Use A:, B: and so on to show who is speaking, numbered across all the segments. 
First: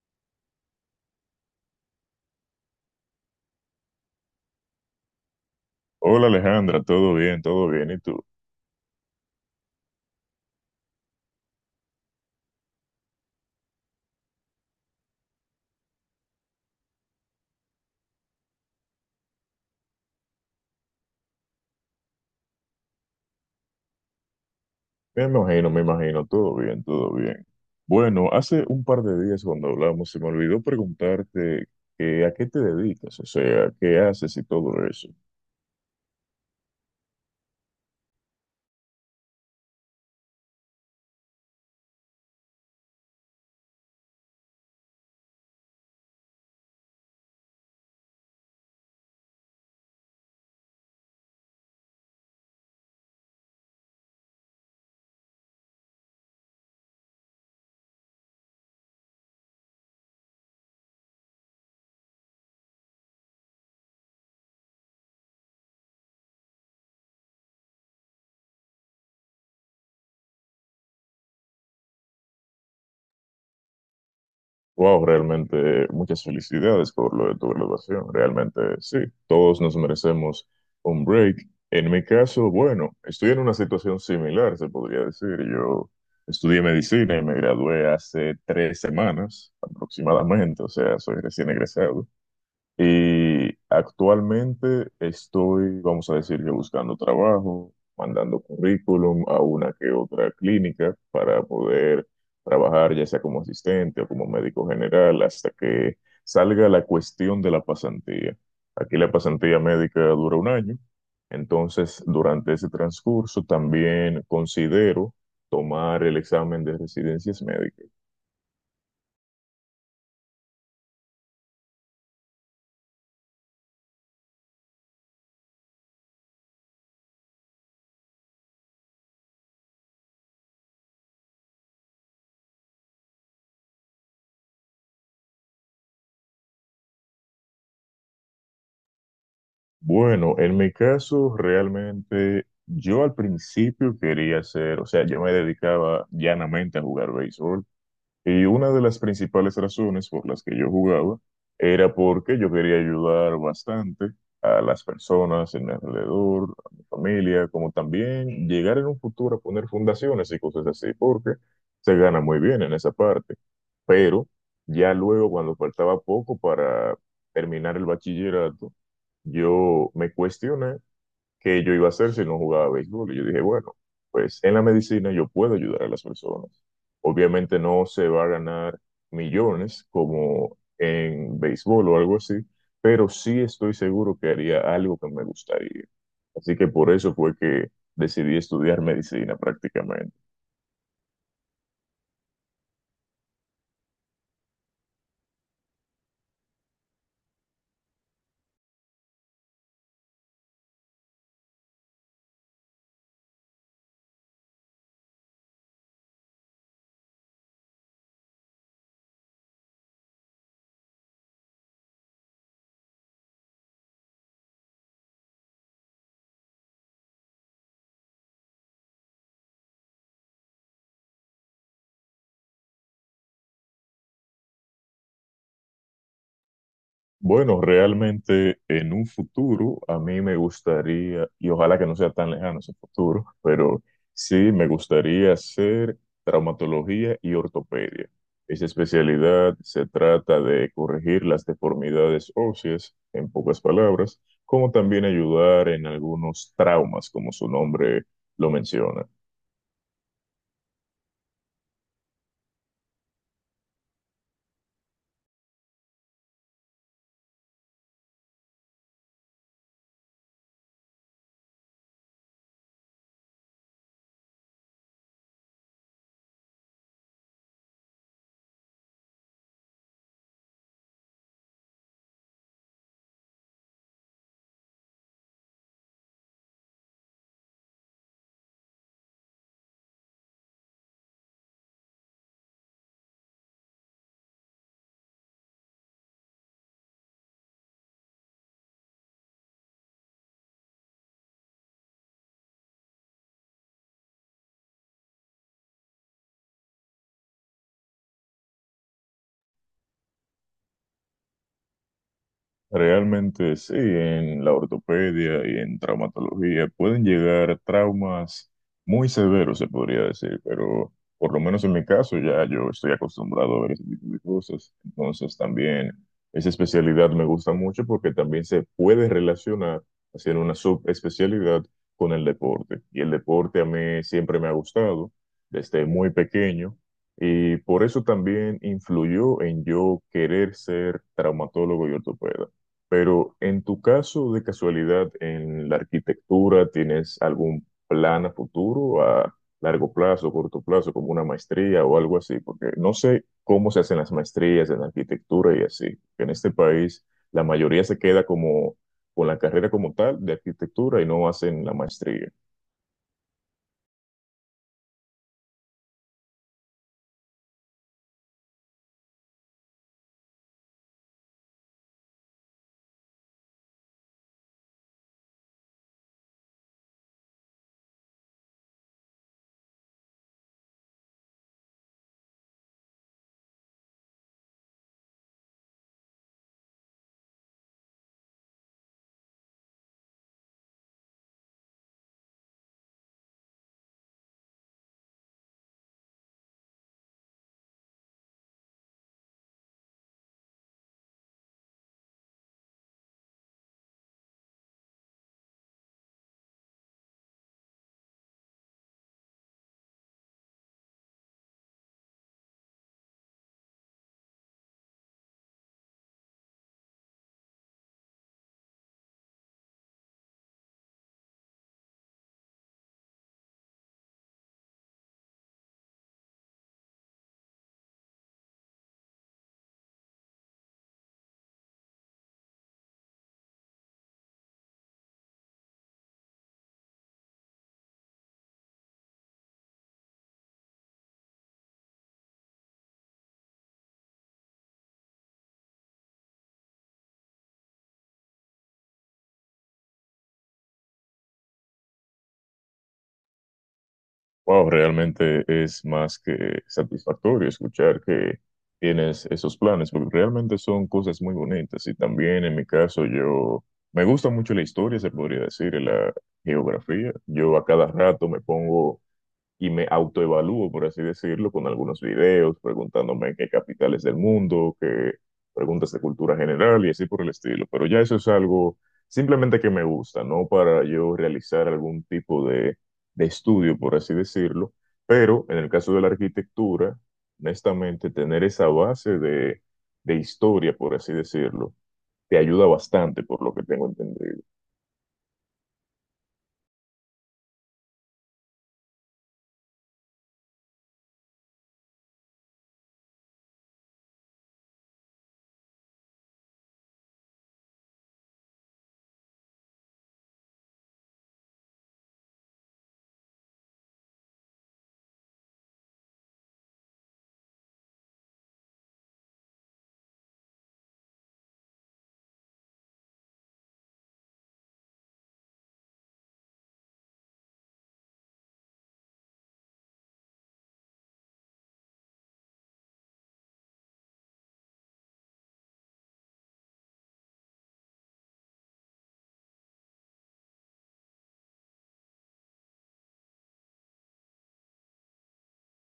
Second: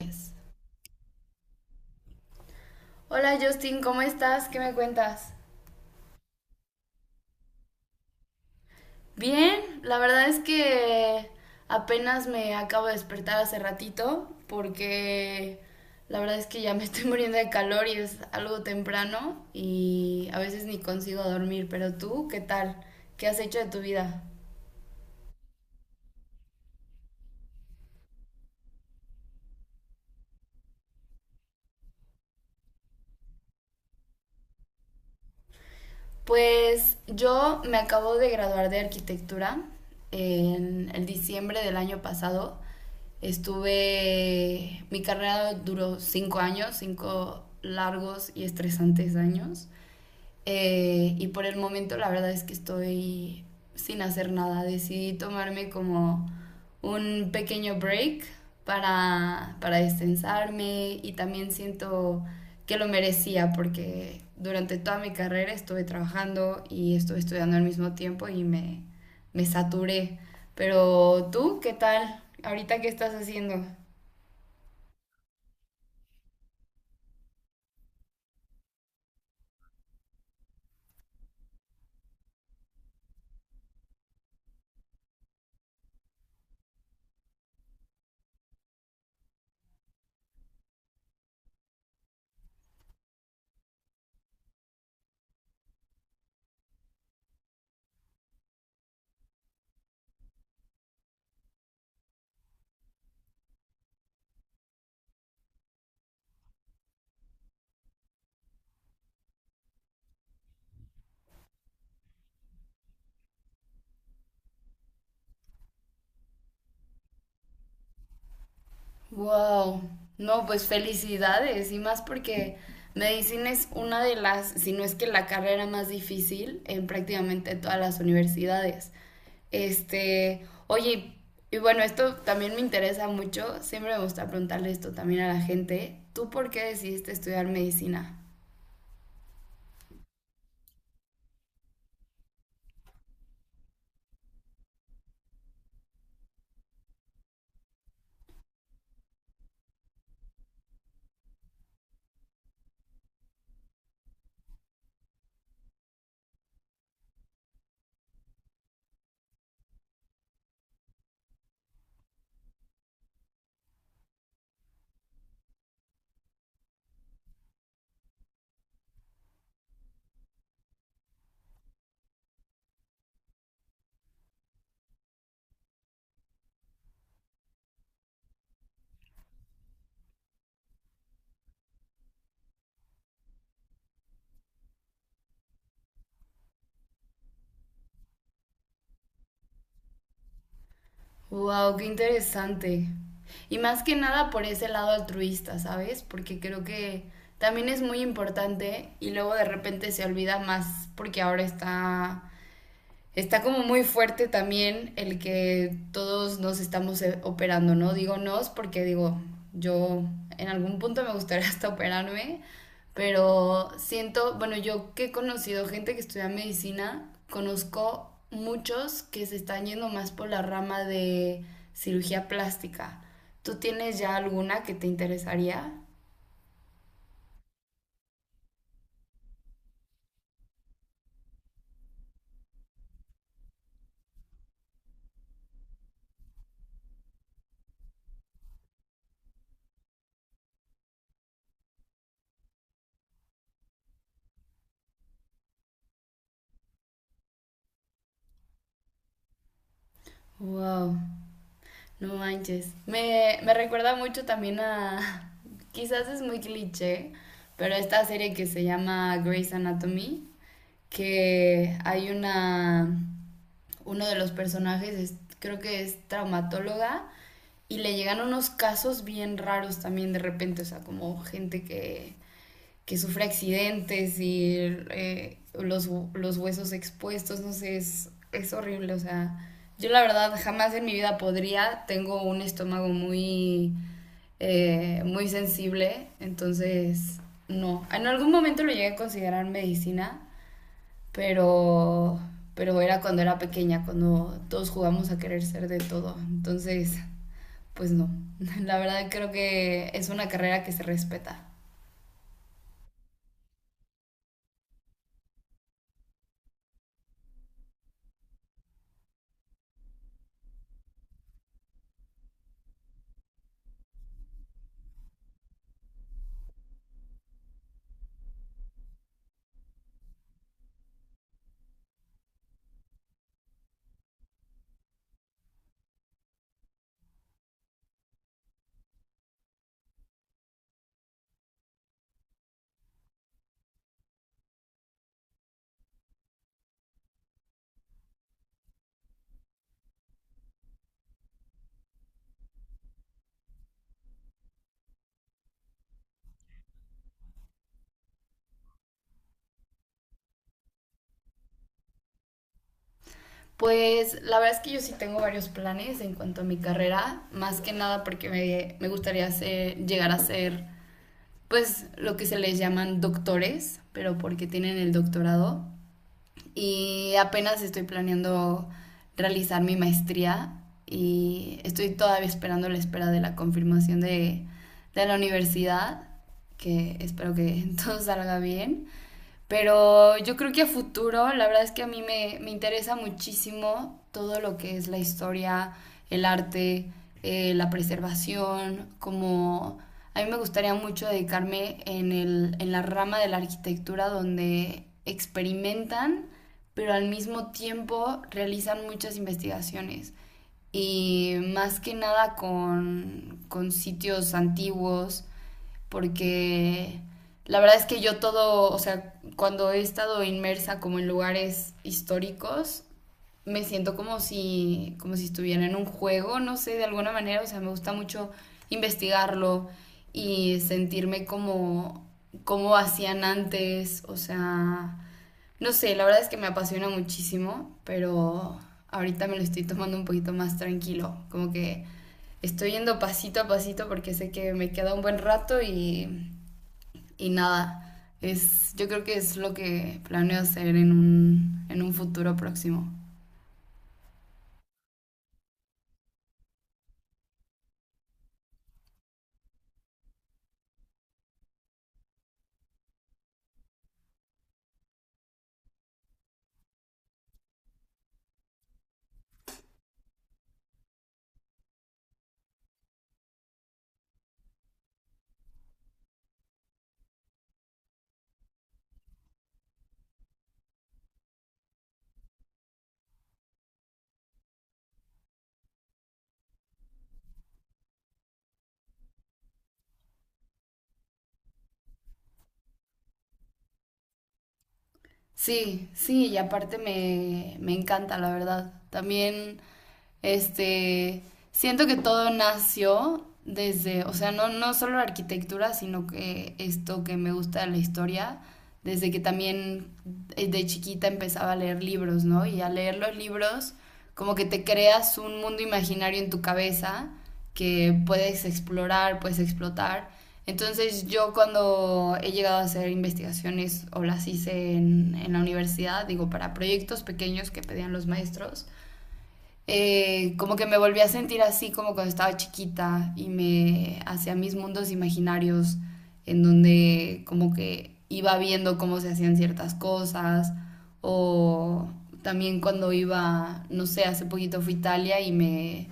A: Yes. Hola Justin, ¿cómo estás? ¿Qué me cuentas?
B: Hola Alejandra, todo bien, todo bien. ¿Y tú?
A: Bien, la verdad es que apenas me acabo de despertar hace ratito porque la verdad es que ya me estoy muriendo de calor y es algo temprano y a veces ni consigo dormir, pero tú, ¿qué tal? ¿Qué has hecho de tu vida?
B: Me imagino, todo bien, todo bien. Bueno, hace un par de días cuando hablamos se me olvidó preguntarte que, a qué te dedicas, o sea, qué haces y todo eso.
A: Pues yo me acabo de graduar de arquitectura en el diciembre del año pasado. Mi carrera duró cinco años, cinco largos y estresantes años. Y por el momento la verdad es que estoy sin hacer nada. Decidí tomarme como un pequeño break para destensarme y también siento que lo merecía porque durante toda mi carrera estuve trabajando y estuve estudiando al mismo tiempo y me saturé. Pero tú, ¿qué tal? ¿Ahorita qué estás haciendo?
B: Wow, realmente muchas felicidades por lo de tu graduación. Realmente sí, todos nos merecemos un break. En mi caso, bueno, estoy en una situación similar, se podría decir. Yo estudié medicina y me gradué hace 3 semanas aproximadamente, o sea, soy recién egresado. Y actualmente estoy, vamos a decir que buscando trabajo, mandando currículum a una que otra clínica para poder trabajar ya sea como asistente o como médico general hasta que salga la cuestión de la pasantía. Aquí la pasantía médica dura un año, entonces durante ese transcurso también considero tomar el examen de residencias médicas.
A: Wow. No, pues felicidades y más porque medicina es una de las, si no es que la carrera más difícil en prácticamente todas las universidades. Oye, y bueno, esto también me interesa mucho, siempre me gusta preguntarle esto también a la gente. ¿Tú por qué decidiste estudiar medicina?
B: Bueno, en mi caso, realmente yo al principio quería ser, o sea, yo me dedicaba llanamente a jugar béisbol. Y una de las principales razones por las que yo jugaba era porque yo quería ayudar bastante a las personas en mi alrededor, a mi familia, como también llegar en un futuro a poner fundaciones y cosas así, porque se gana muy bien en esa parte. Pero ya luego, cuando faltaba poco para terminar el bachillerato, yo me cuestioné que yo iba a hacer si no jugaba béisbol. Y yo dije, bueno, pues en la medicina yo puedo ayudar a las personas. Obviamente no se va a ganar millones como en béisbol o algo así, pero sí estoy seguro que haría algo que me gustaría. Así que por eso fue que decidí estudiar medicina prácticamente.
A: Wow, qué interesante. Y más que nada por ese lado altruista, ¿sabes? Porque creo que también es muy importante y luego de repente se olvida más porque ahora está como muy fuerte también el que todos nos estamos operando, ¿no? Digo nos porque digo, yo en algún punto me gustaría hasta operarme, pero siento, bueno, yo que he conocido gente que estudia medicina, conozco muchos que se están yendo más por la rama de cirugía plástica. ¿Tú tienes ya alguna que te interesaría?
B: Bueno, realmente en un futuro a mí me gustaría, y ojalá que no sea tan lejano ese futuro, pero sí me gustaría hacer traumatología y ortopedia. Esa especialidad se trata de corregir las deformidades óseas, en pocas palabras, como también ayudar en algunos traumas, como su nombre lo menciona.
A: Wow. No manches. Me recuerda mucho también a. Quizás es muy cliché, pero esta serie que se llama Grey's Anatomy, que hay una. Uno de los personajes, creo que es traumatóloga, y le llegan unos casos bien raros también de repente, o sea, como gente que sufre accidentes y los huesos expuestos, no sé, es horrible, o sea, yo la verdad jamás en mi vida podría, tengo un estómago muy, muy sensible, entonces no, en algún momento lo llegué a considerar medicina, pero, pero era cuando era pequeña, cuando todos jugamos a querer ser de todo, entonces, pues no, la verdad creo que es una carrera que se respeta.
B: Realmente sí, en la ortopedia y en traumatología pueden llegar traumas muy severos, se podría decir, pero por lo menos en mi caso ya yo estoy acostumbrado a ver ese tipo de cosas. Entonces también esa especialidad me gusta mucho porque también se puede relacionar, hacer una subespecialidad con el deporte. Y el deporte a mí siempre me ha gustado desde muy pequeño. Y por eso también influyó en yo querer ser traumatólogo y ortopeda. Pero en tu caso, de casualidad, en la arquitectura, ¿tienes algún plan a futuro, a largo plazo, corto plazo, como una maestría o algo así? Porque no sé cómo se hacen las maestrías en arquitectura y así. En este país, la mayoría se queda como con la carrera como tal de arquitectura y no hacen la maestría.
A: Pues la verdad es que yo sí tengo varios planes en cuanto a mi carrera, más que nada porque me gustaría llegar a ser, pues, lo que se les llaman doctores, pero porque tienen el doctorado y apenas estoy planeando realizar mi maestría y estoy todavía esperando la espera de la confirmación de la universidad, que espero que todo salga bien. Pero yo creo que a futuro, la verdad es que a mí me interesa muchísimo todo lo que es la historia, el arte, la preservación, como a mí me gustaría mucho dedicarme en la rama de la arquitectura donde experimentan pero al mismo tiempo realizan muchas investigaciones y más que nada con sitios antiguos, porque la verdad es que yo todo, o sea, cuando he estado inmersa como en lugares históricos, me siento como si estuviera en un juego, no sé, de alguna manera, o sea, me gusta mucho investigarlo y sentirme como hacían antes, o sea, no sé, la verdad es que me apasiona muchísimo, pero ahorita me lo estoy tomando un poquito más tranquilo, como que estoy yendo pasito a pasito porque sé que me queda un buen rato y nada, yo creo que es lo que planeo hacer en un futuro próximo.
B: Wow, realmente es más que satisfactorio escuchar que tienes esos planes, porque realmente son cosas muy bonitas. Y también en mi caso, yo me gusta mucho la historia, se podría decir, y la geografía. Yo a cada rato me pongo y me autoevalúo, por así decirlo, con algunos videos, preguntándome qué capitales del mundo, qué preguntas de cultura general y así por el estilo. Pero ya eso es algo simplemente que me gusta, no para yo realizar algún tipo de estudio, por así decirlo. Pero en el caso de la arquitectura, honestamente, tener esa base de historia, por así decirlo, te ayuda bastante, por lo que tengo entendido.
A: Sí, sí, y aparte me encanta, la verdad. También Este, Siento que todo nació desde, o sea, no solo la arquitectura, sino que esto que me gusta de la historia, desde que también de chiquita empezaba a leer libros, ¿no? Y al leer los libros, como que te creas un mundo imaginario en tu cabeza que puedes explorar, puedes explotar. Entonces yo cuando he llegado a hacer investigaciones o las hice en la universidad, digo, para proyectos pequeños que pedían los maestros, como que me volví a sentir así como cuando estaba chiquita y me hacía mis mundos imaginarios en donde como que iba viendo cómo se hacían ciertas cosas o también cuando iba, no sé, hace poquito fui a Italia y me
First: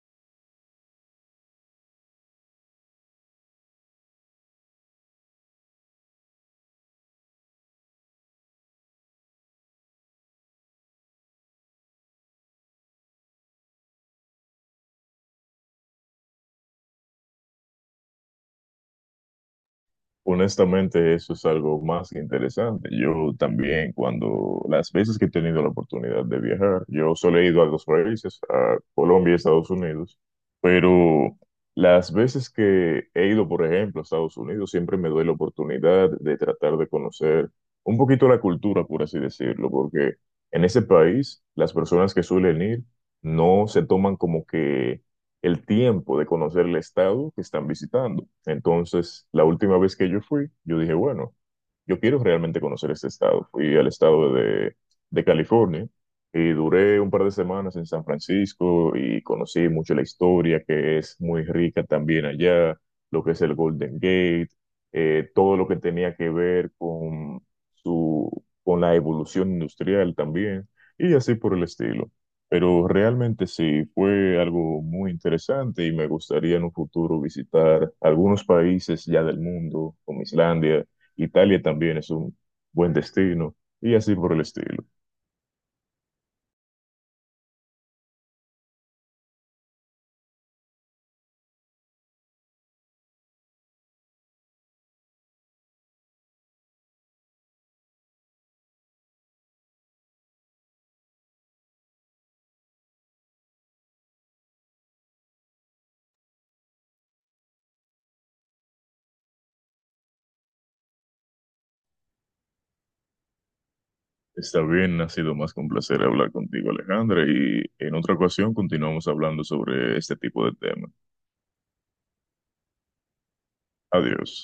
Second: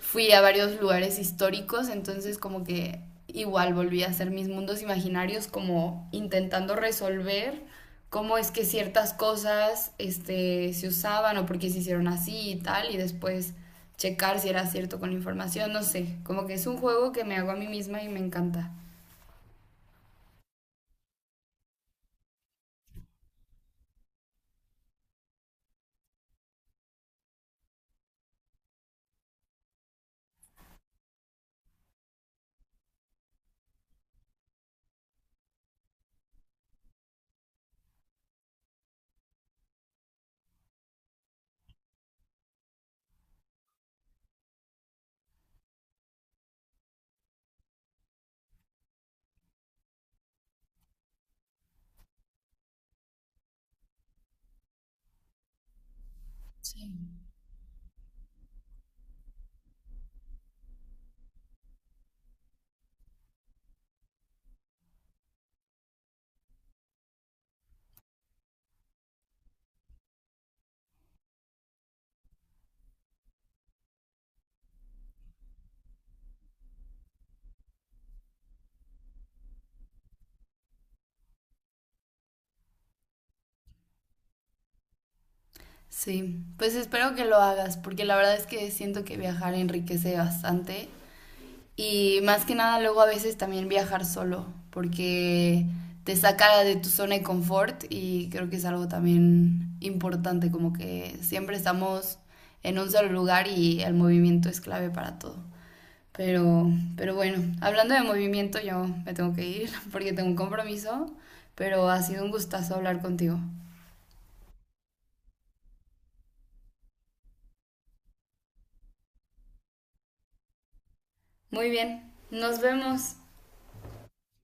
A: fui a varios lugares históricos, entonces como que igual volví a hacer mis mundos imaginarios como intentando resolver cómo es que ciertas cosas se usaban o por qué se hicieron así y tal, y después checar si era cierto con la información, no sé, como que es un juego que me hago a mí misma y me encanta.
B: Honestamente, eso es algo más que interesante. Yo también, cuando las veces que he tenido la oportunidad de viajar, yo solo he ido a dos países, a Colombia y Estados Unidos, pero las veces que he ido, por ejemplo, a Estados Unidos, siempre me doy la oportunidad de tratar de conocer un poquito la cultura, por así decirlo, porque en ese país las personas que suelen ir no se toman como que el tiempo de conocer el estado que están visitando. Entonces, la última vez que yo fui, yo dije, bueno, yo quiero realmente conocer este estado. Fui al estado de California y
A: Sí.
B: duré un par de semanas en San Francisco y conocí mucho la historia, que es muy rica también allá, lo que es el Golden Gate, todo lo que tenía que ver con su, con la evolución industrial también, y así por el estilo. Pero realmente sí, fue algo muy interesante y me gustaría en un futuro visitar algunos países ya del mundo, como Islandia, Italia también es un buen destino y así por el estilo.
A: Sí, pues espero que lo hagas, porque la verdad es que siento que viajar enriquece bastante. Y más que nada, luego a veces también viajar solo, porque te saca de tu zona de confort y creo que es algo también importante, como que siempre estamos en un solo lugar y el movimiento es clave para todo. Pero, pero bueno, hablando de movimiento, yo me tengo que ir porque tengo un compromiso, pero ha sido un gustazo hablar contigo.
B: Está bien, ha sido más que un placer hablar contigo, Alejandra, y en otra ocasión continuamos hablando sobre este tipo de temas.
A: Muy bien, nos vemos.
B: Adiós.